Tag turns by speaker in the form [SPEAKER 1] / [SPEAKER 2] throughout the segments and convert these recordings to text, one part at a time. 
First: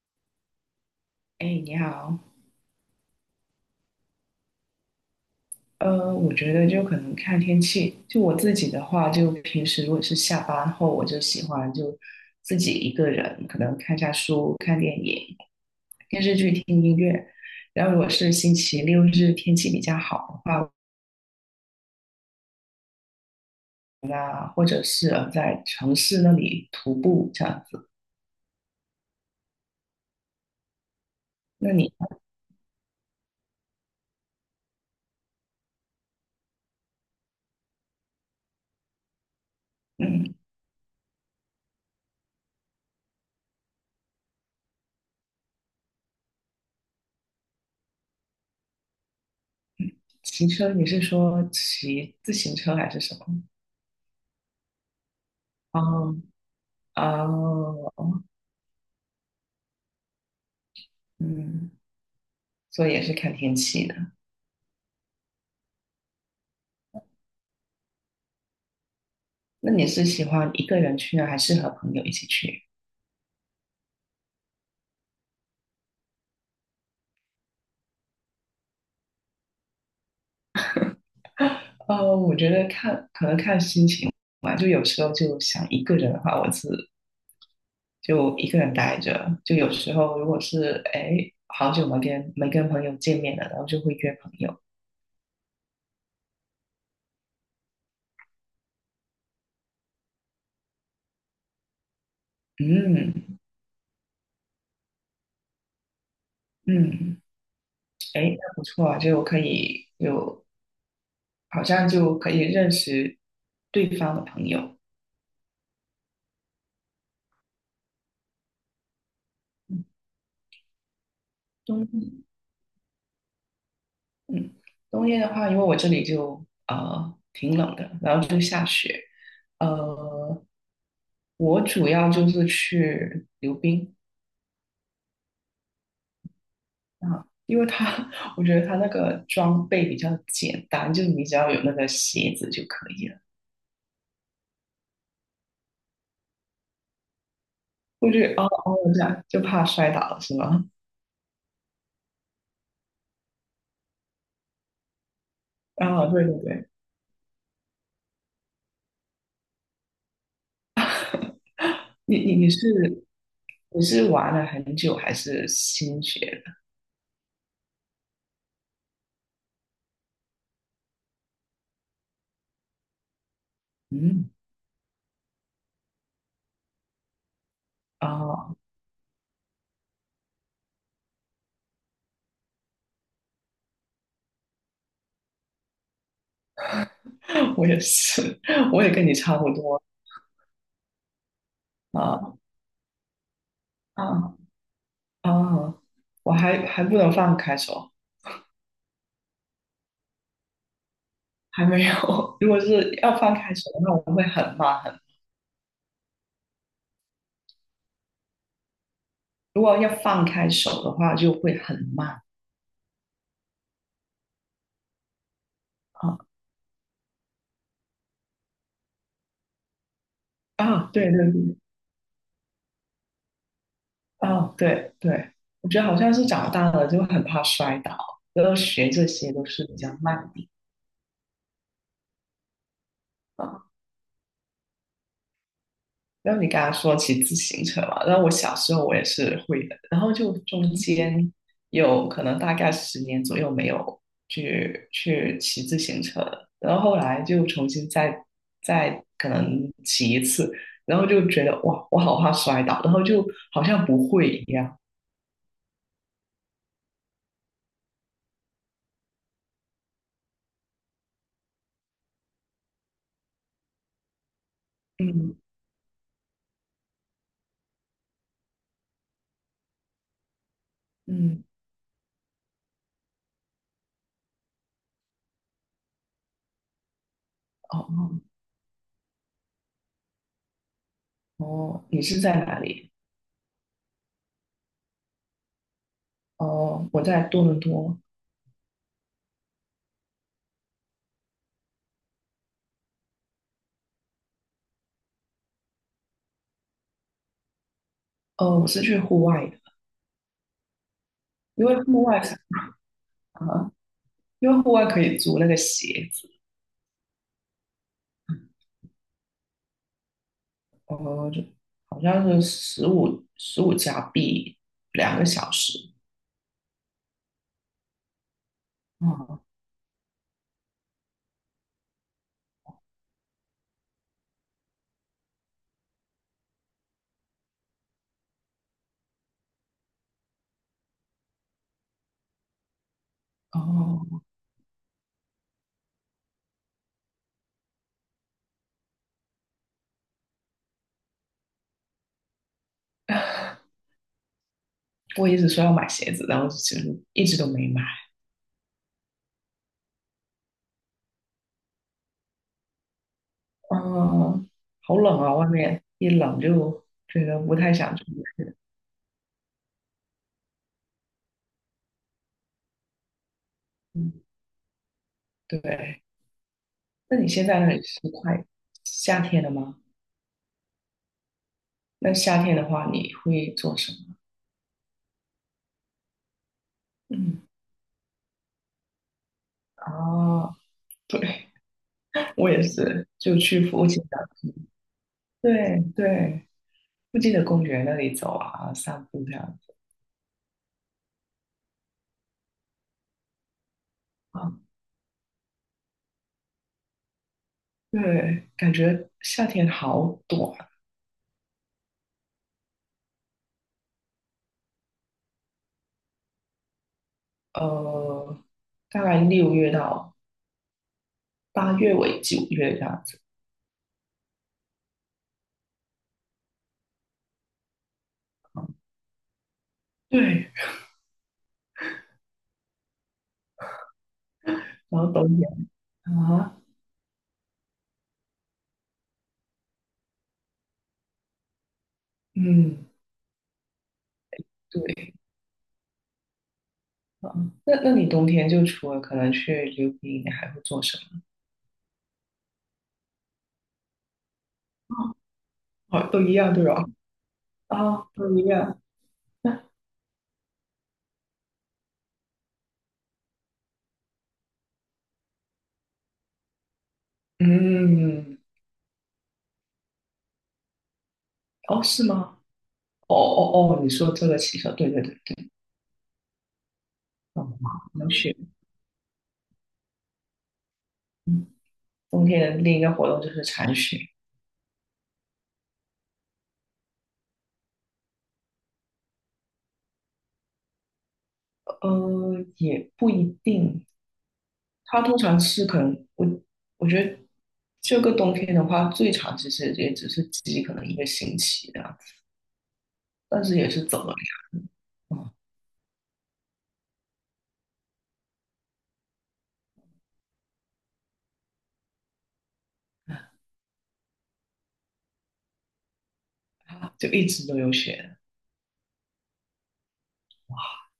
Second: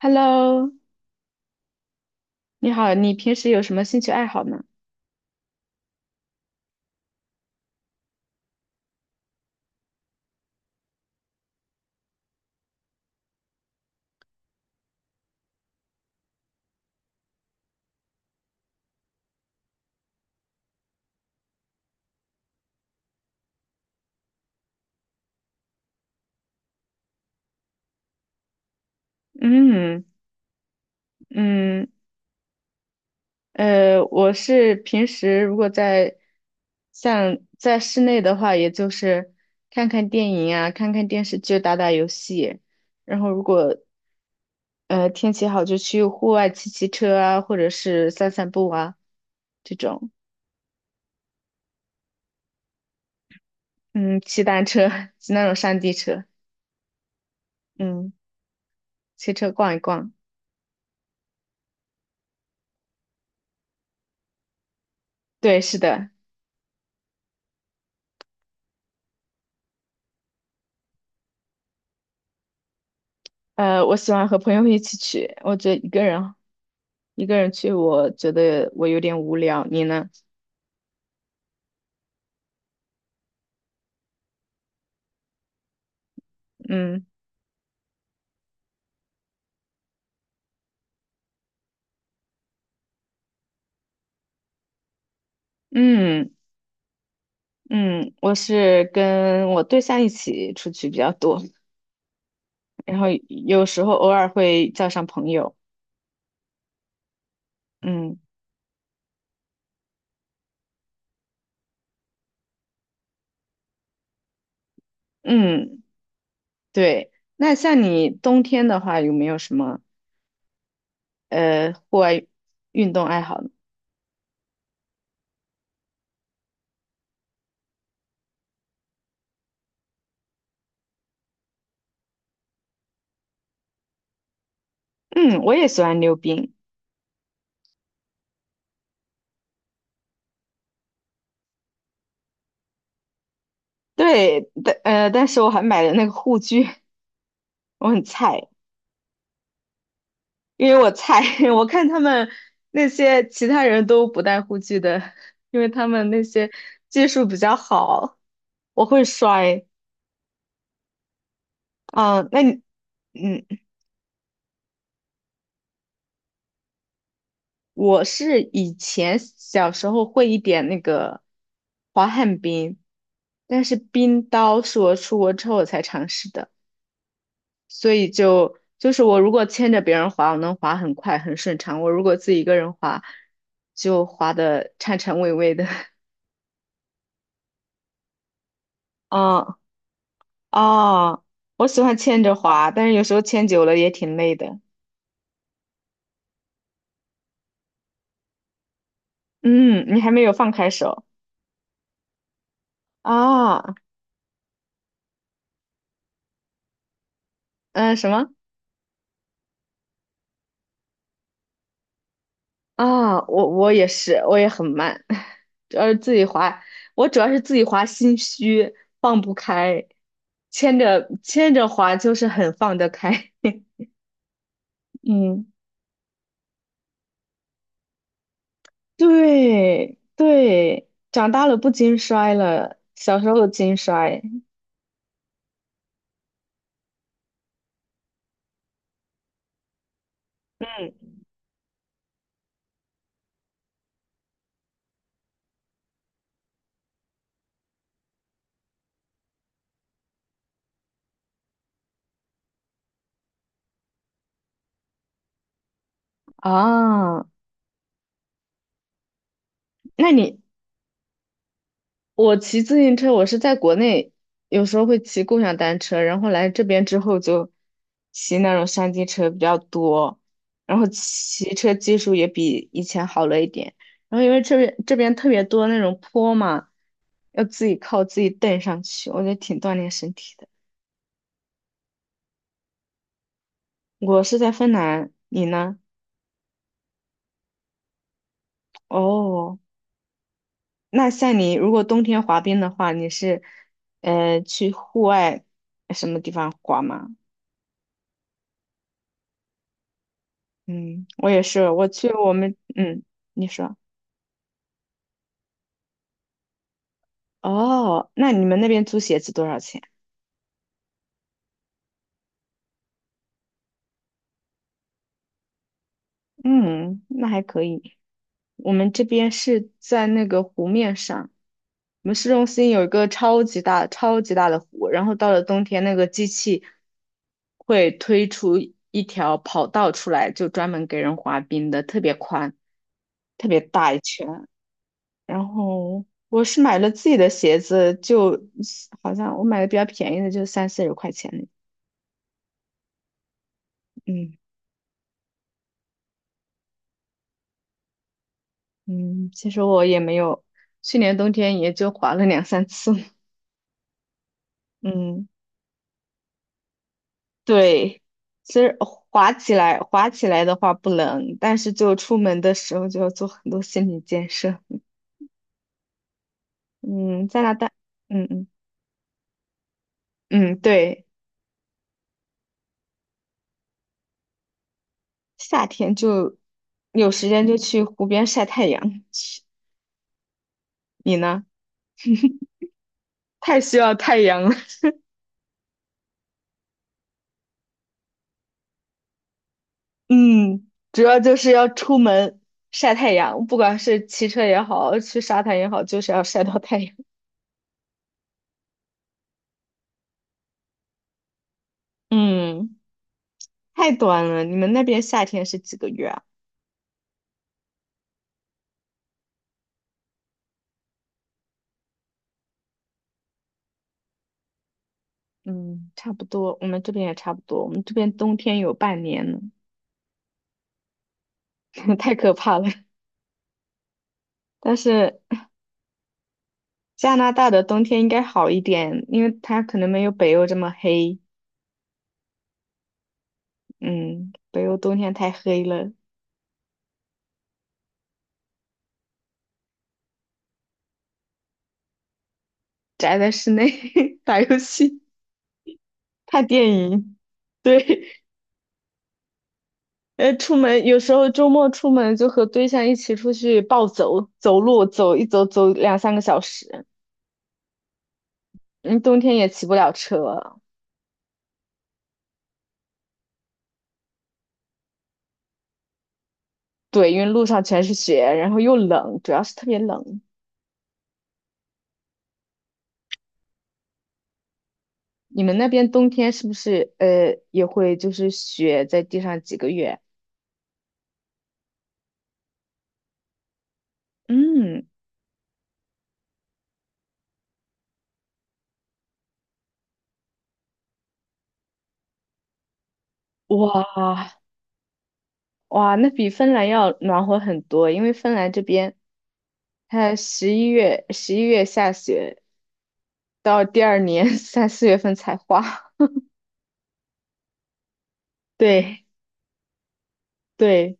[SPEAKER 1] Hello，
[SPEAKER 2] 哎，你好，
[SPEAKER 1] 你好，你平时有什么兴趣爱好呢？
[SPEAKER 2] 我觉得就可能看天气。就我自己的话，就平时如果是下班后，我就喜欢就自己一个人，可能看下书、看电影、追剧、听音乐。然后如果是星期六日天气比较好的话，啊，或者是在城市那里徒步这样子。
[SPEAKER 1] 嗯
[SPEAKER 2] 那
[SPEAKER 1] 嗯，
[SPEAKER 2] 你，
[SPEAKER 1] 我是平时如果在像在室内的话，也就是看看电
[SPEAKER 2] 嗯，
[SPEAKER 1] 影啊，看看电视剧，打打游戏，然后如果天气好，就去户外骑骑车啊，或者是散散步啊，这种。
[SPEAKER 2] 骑车你是说骑自行车还是什么？
[SPEAKER 1] 嗯，骑单车，骑那种山地
[SPEAKER 2] 哦，
[SPEAKER 1] 车。嗯，
[SPEAKER 2] 哦，
[SPEAKER 1] 骑车逛一逛。
[SPEAKER 2] 嗯，所以也是看天气的。
[SPEAKER 1] 对，是的。
[SPEAKER 2] 那你是喜欢一个人去呢，还是和朋友一起去？
[SPEAKER 1] 我喜欢和朋友一起去，我觉得一个人去，我觉得我有点无聊。你呢？
[SPEAKER 2] 我觉得可能看心情吧，就有时候就想一个人的话，我是
[SPEAKER 1] 嗯
[SPEAKER 2] 就一个人待着；就有时候如果是哎好久没跟朋友见面了，然后就会约朋友。
[SPEAKER 1] 嗯嗯，我是跟我对象一起出去比较多，然后
[SPEAKER 2] 嗯
[SPEAKER 1] 有时候偶尔会叫上朋友。
[SPEAKER 2] 嗯，
[SPEAKER 1] 嗯
[SPEAKER 2] 哎，那不错啊，就可以有好像就可以认识对方的朋友。
[SPEAKER 1] 嗯，对。那像你冬天的话，有没有什么户外
[SPEAKER 2] 嗯，
[SPEAKER 1] 运动爱好呢？
[SPEAKER 2] 嗯，冬天的话，因为我这里就挺冷的，然后就下雪。呃，我主要就是去溜冰
[SPEAKER 1] 嗯，我也喜欢溜冰。
[SPEAKER 2] 啊，因为它 我觉得它那个装备比较简单，就你只要有那个鞋子就可以了。
[SPEAKER 1] 对，但是我还买了那个护具，我很
[SPEAKER 2] 我觉得哦
[SPEAKER 1] 菜。
[SPEAKER 2] 哦，这样就怕摔倒了是吗？
[SPEAKER 1] 因为我菜，我看他们那些其他人都不戴护具的，因为 他
[SPEAKER 2] 啊，
[SPEAKER 1] 们那
[SPEAKER 2] 对对
[SPEAKER 1] 些
[SPEAKER 2] 对，
[SPEAKER 1] 技术比较好，我会摔。
[SPEAKER 2] 你
[SPEAKER 1] 啊，
[SPEAKER 2] 你
[SPEAKER 1] 那
[SPEAKER 2] 你
[SPEAKER 1] 你。
[SPEAKER 2] 是
[SPEAKER 1] 嗯，
[SPEAKER 2] 你是玩了很久还是新学的？
[SPEAKER 1] 我是以前小时候会一点那个滑旱冰，但是冰
[SPEAKER 2] 嗯，
[SPEAKER 1] 刀是我出国之后我才尝试的，所以
[SPEAKER 2] 啊，
[SPEAKER 1] 就是我如果牵着别人滑，我能滑很快很顺畅；我如果自己一个人滑，就滑的颤颤巍巍的。
[SPEAKER 2] 我也是，我也跟你差
[SPEAKER 1] 嗯，
[SPEAKER 2] 不多
[SPEAKER 1] 哦，我喜欢牵着
[SPEAKER 2] 啊
[SPEAKER 1] 滑，但是有时候牵久了也挺累
[SPEAKER 2] 啊。
[SPEAKER 1] 的。
[SPEAKER 2] 哦，我还不能放开手，
[SPEAKER 1] 嗯，你还没有放开手
[SPEAKER 2] 还没有。如果是要放开
[SPEAKER 1] 啊？
[SPEAKER 2] 手的话，我会很慢；
[SPEAKER 1] 嗯，什么？
[SPEAKER 2] 如果要放开手的话，就会很慢
[SPEAKER 1] 啊？我也是，我也很慢，主要是自
[SPEAKER 2] 啊
[SPEAKER 1] 己滑，我主要是自己滑心虚，放不开，牵
[SPEAKER 2] 啊！
[SPEAKER 1] 着
[SPEAKER 2] 对对
[SPEAKER 1] 牵
[SPEAKER 2] 对，
[SPEAKER 1] 着滑就是很放得开。
[SPEAKER 2] 啊对 对，
[SPEAKER 1] 嗯，
[SPEAKER 2] 我觉得好像是长大了就很怕摔倒，然后学这些都是比较
[SPEAKER 1] 对
[SPEAKER 2] 慢的。
[SPEAKER 1] 对，长大了不经摔了，小时候
[SPEAKER 2] 啊
[SPEAKER 1] 经摔
[SPEAKER 2] 然后你刚刚说骑自行车嘛，然后我小时候我也是会的，然后就中
[SPEAKER 1] 嗯
[SPEAKER 2] 间有可能大概10年左右没有去骑自行车了，然后后来就重新再可能骑一次，然后就觉得哇，我好怕摔倒，然后就好像不会一样。
[SPEAKER 1] 啊。那你，我骑自行车，我是在国内有时候会骑
[SPEAKER 2] 嗯
[SPEAKER 1] 共享单车，然后来这边之后就骑那种山地车比较多，然后
[SPEAKER 2] 嗯，
[SPEAKER 1] 骑车技术也比以前好了一点。然后因为这边特别多那种坡嘛，要自己
[SPEAKER 2] 哦
[SPEAKER 1] 靠自己蹬上去，我觉得挺锻炼身体的。
[SPEAKER 2] 哦哦，你是在哪里？
[SPEAKER 1] 我是在芬兰，你呢？
[SPEAKER 2] 哦，我在多伦多。
[SPEAKER 1] 哦，那像你如果冬天滑冰的话，你是去户外什么地方滑吗？
[SPEAKER 2] 哦，我是去户外的，
[SPEAKER 1] 嗯，我也
[SPEAKER 2] 因
[SPEAKER 1] 是，
[SPEAKER 2] 为
[SPEAKER 1] 我
[SPEAKER 2] 户
[SPEAKER 1] 去
[SPEAKER 2] 外
[SPEAKER 1] 我们，嗯，你
[SPEAKER 2] 啊，
[SPEAKER 1] 说。
[SPEAKER 2] 因为户外可以租那个鞋。子。
[SPEAKER 1] 哦，那你们那边租鞋子多少钱？
[SPEAKER 2] 哦，就好像是十五加币2个小时。
[SPEAKER 1] 嗯，那还可以。我们这边
[SPEAKER 2] 哦
[SPEAKER 1] 是在那个湖面上，我们市中心有一个超级大、超级大的湖，然后到了冬天，那个机器会推出一条跑道出来，就专门给人滑冰的，特别宽，特别大一
[SPEAKER 2] 哦
[SPEAKER 1] 圈。然后我是买了自己的鞋子，就好像我买的比较便宜的，就30-40块钱。 嗯
[SPEAKER 2] 我一直说要买鞋子，然后一直都没买。
[SPEAKER 1] 嗯，其实我也没有，去年冬天也就滑了两三次。
[SPEAKER 2] 嗯，好冷
[SPEAKER 1] 嗯，
[SPEAKER 2] 啊，外面一冷就觉得不太想
[SPEAKER 1] 对，
[SPEAKER 2] 出
[SPEAKER 1] 其
[SPEAKER 2] 去。
[SPEAKER 1] 实滑起来的话不冷，但是就出门的时候就要做很多心理
[SPEAKER 2] 嗯，
[SPEAKER 1] 建设。
[SPEAKER 2] 对。那
[SPEAKER 1] 嗯，
[SPEAKER 2] 你
[SPEAKER 1] 在
[SPEAKER 2] 现
[SPEAKER 1] 那
[SPEAKER 2] 在那
[SPEAKER 1] 大。
[SPEAKER 2] 里是
[SPEAKER 1] 嗯
[SPEAKER 2] 快
[SPEAKER 1] 嗯
[SPEAKER 2] 夏天了吗？
[SPEAKER 1] 嗯，对，
[SPEAKER 2] 那夏天的话，你会做什么？
[SPEAKER 1] 夏天就有时
[SPEAKER 2] 嗯，
[SPEAKER 1] 间就去湖边晒太阳。
[SPEAKER 2] 啊，
[SPEAKER 1] 你
[SPEAKER 2] 对，
[SPEAKER 1] 呢？
[SPEAKER 2] 我也是，就
[SPEAKER 1] 太
[SPEAKER 2] 去
[SPEAKER 1] 需
[SPEAKER 2] 服附
[SPEAKER 1] 要
[SPEAKER 2] 近的。
[SPEAKER 1] 太阳了。
[SPEAKER 2] 对对。附近的公园那里走啊，散步这样子
[SPEAKER 1] 嗯，主要就是要出门晒太阳，不管是骑车
[SPEAKER 2] 啊。
[SPEAKER 1] 也好，去沙滩也好，就是要晒到太阳。
[SPEAKER 2] 对，感觉夏天好短，
[SPEAKER 1] 嗯，太短了。你们那边夏天是几个月啊？
[SPEAKER 2] 呃，大概6月到8月尾9月这样子。
[SPEAKER 1] 嗯，差不多，我们这边也差不多。我们这边冬天有半年呢，
[SPEAKER 2] 对，
[SPEAKER 1] 太可怕了。但
[SPEAKER 2] 然后
[SPEAKER 1] 是
[SPEAKER 2] 冬天啊，
[SPEAKER 1] 加拿大的冬天应该好一点，因为它可能没有北欧这么黑。
[SPEAKER 2] 嗯，
[SPEAKER 1] 嗯，北欧冬
[SPEAKER 2] 对
[SPEAKER 1] 天太黑了，
[SPEAKER 2] 啊。那你冬天就除了可能去溜冰，你还会做什么？
[SPEAKER 1] 宅在室内 打游戏、
[SPEAKER 2] 啊，哦，都一
[SPEAKER 1] 看
[SPEAKER 2] 样对
[SPEAKER 1] 电
[SPEAKER 2] 吧？
[SPEAKER 1] 影。
[SPEAKER 2] 啊，
[SPEAKER 1] 对，
[SPEAKER 2] 都一样。
[SPEAKER 1] 出门有时候周末出门就和对象一起出去暴走，走路走一走走两三个小时。
[SPEAKER 2] 嗯，
[SPEAKER 1] 嗯，冬天也骑不了车。
[SPEAKER 2] 哦，是吗？哦哦哦，你说这个骑车，对对对对，
[SPEAKER 1] 对，因为
[SPEAKER 2] 哦，
[SPEAKER 1] 路上全
[SPEAKER 2] 好
[SPEAKER 1] 是
[SPEAKER 2] 能
[SPEAKER 1] 雪，
[SPEAKER 2] 雪。
[SPEAKER 1] 然后又冷，主要是特别冷。
[SPEAKER 2] 嗯，冬天的另一个活动就是铲雪，
[SPEAKER 1] 你们那边冬天是不是也会就是雪在地上几个月？
[SPEAKER 2] 也不一定，
[SPEAKER 1] 嗯，
[SPEAKER 2] 它通常是可能我觉得这个冬天的话，最长其实也只是积可能一个星期这样子，但是也是走了
[SPEAKER 1] 哇
[SPEAKER 2] 两，嗯，
[SPEAKER 1] 哇，那比芬兰要暖和很多，因为芬兰这边它十一月下雪，到第二年 三四月份才化。
[SPEAKER 2] 就一直都有雪。
[SPEAKER 1] 对对，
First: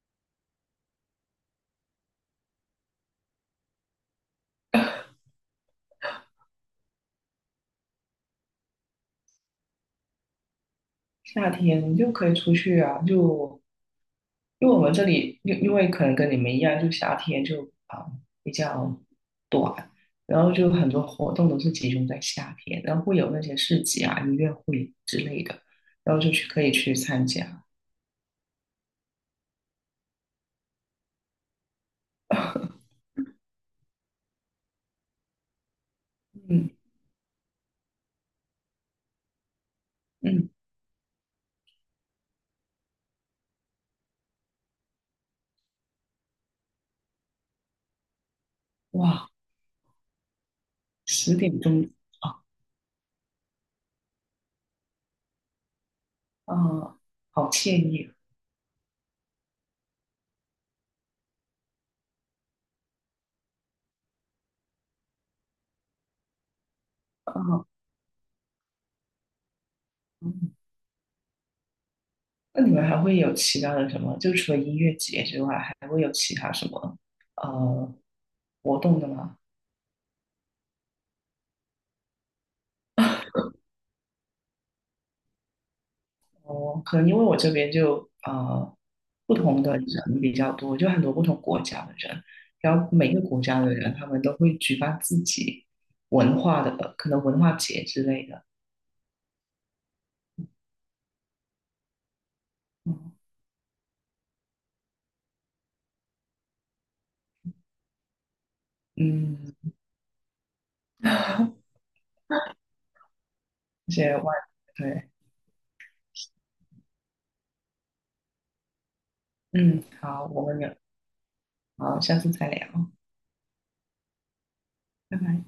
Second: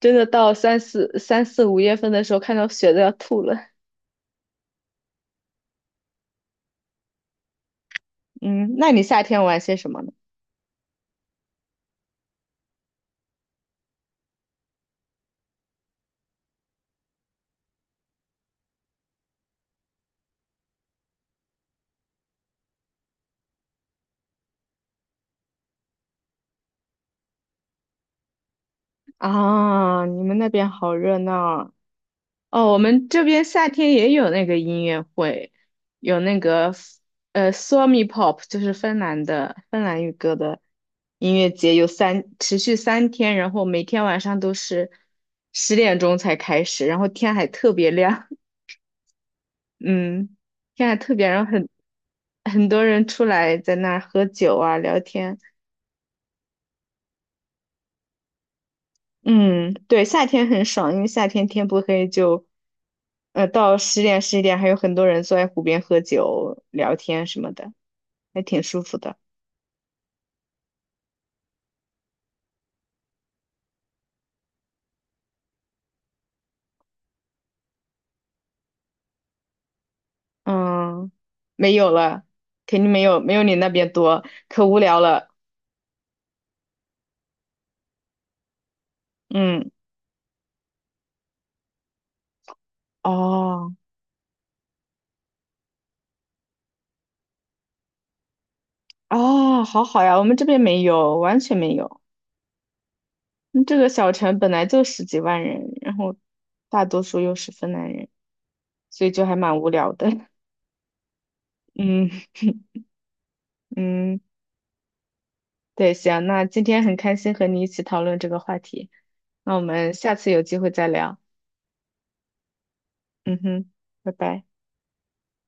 [SPEAKER 1] 真的到三四五月份的时候，看到雪都要吐了。嗯，那你夏天玩些什么呢？
[SPEAKER 2] 夏天就可以出去啊，就因为我们这里因为可能跟你们一样，就夏天就啊、比较短，然后就很多活动都是集中在夏天，然后会有那些市集啊、音乐会之类的，然后就去可以去参加，
[SPEAKER 1] 啊，你们那边好热闹哦，我们这边夏天也有那个音乐会，有那
[SPEAKER 2] 嗯。
[SPEAKER 1] 个Suomi Pop，就是芬兰的芬兰语歌
[SPEAKER 2] 嗯，
[SPEAKER 1] 的音乐节，持续3天，然后每天晚上都是10点钟才开始，然后天还特别亮，
[SPEAKER 2] 哇，
[SPEAKER 1] 嗯，天还特别，
[SPEAKER 2] 十
[SPEAKER 1] 然后
[SPEAKER 2] 点
[SPEAKER 1] 很
[SPEAKER 2] 钟啊，
[SPEAKER 1] 很多人出来在那儿喝酒啊、聊天。
[SPEAKER 2] 啊，好惬意
[SPEAKER 1] 嗯，对，夏天很爽，因为夏天天不黑就，到十点十一点还有很多人坐在湖边喝酒聊天什么
[SPEAKER 2] 啊，
[SPEAKER 1] 的，还挺舒服的。
[SPEAKER 2] 嗯，那你们还会有其他的什么？就除了音乐节之外，还会有其他什么呃活动的吗？
[SPEAKER 1] 嗯，没有了，肯定没有你那边多，可无聊了。
[SPEAKER 2] 哦，可能因为我这边就不同
[SPEAKER 1] 嗯，
[SPEAKER 2] 的人比较多，就很多不同国家的人，然后每个国家
[SPEAKER 1] 哦
[SPEAKER 2] 的人他们都会举办自己文化的可能文化节之类的，
[SPEAKER 1] 哦，好好呀，我们这边没有，完全没有。
[SPEAKER 2] 嗯
[SPEAKER 1] 嗯，这个小城本来就十几万人，然后大多数又是芬兰人，所以就还
[SPEAKER 2] 嗯
[SPEAKER 1] 蛮无聊的。嗯
[SPEAKER 2] 而且
[SPEAKER 1] 嗯。
[SPEAKER 2] 外对，
[SPEAKER 1] 对，行，那今天很开心和你一起讨论这个话题，那我
[SPEAKER 2] 嗯，
[SPEAKER 1] 们下
[SPEAKER 2] 好，
[SPEAKER 1] 次有
[SPEAKER 2] 我
[SPEAKER 1] 机
[SPEAKER 2] 们
[SPEAKER 1] 会
[SPEAKER 2] 有。
[SPEAKER 1] 再聊。
[SPEAKER 2] 好，下次再聊，
[SPEAKER 1] 嗯哼，拜拜。
[SPEAKER 2] 拜拜。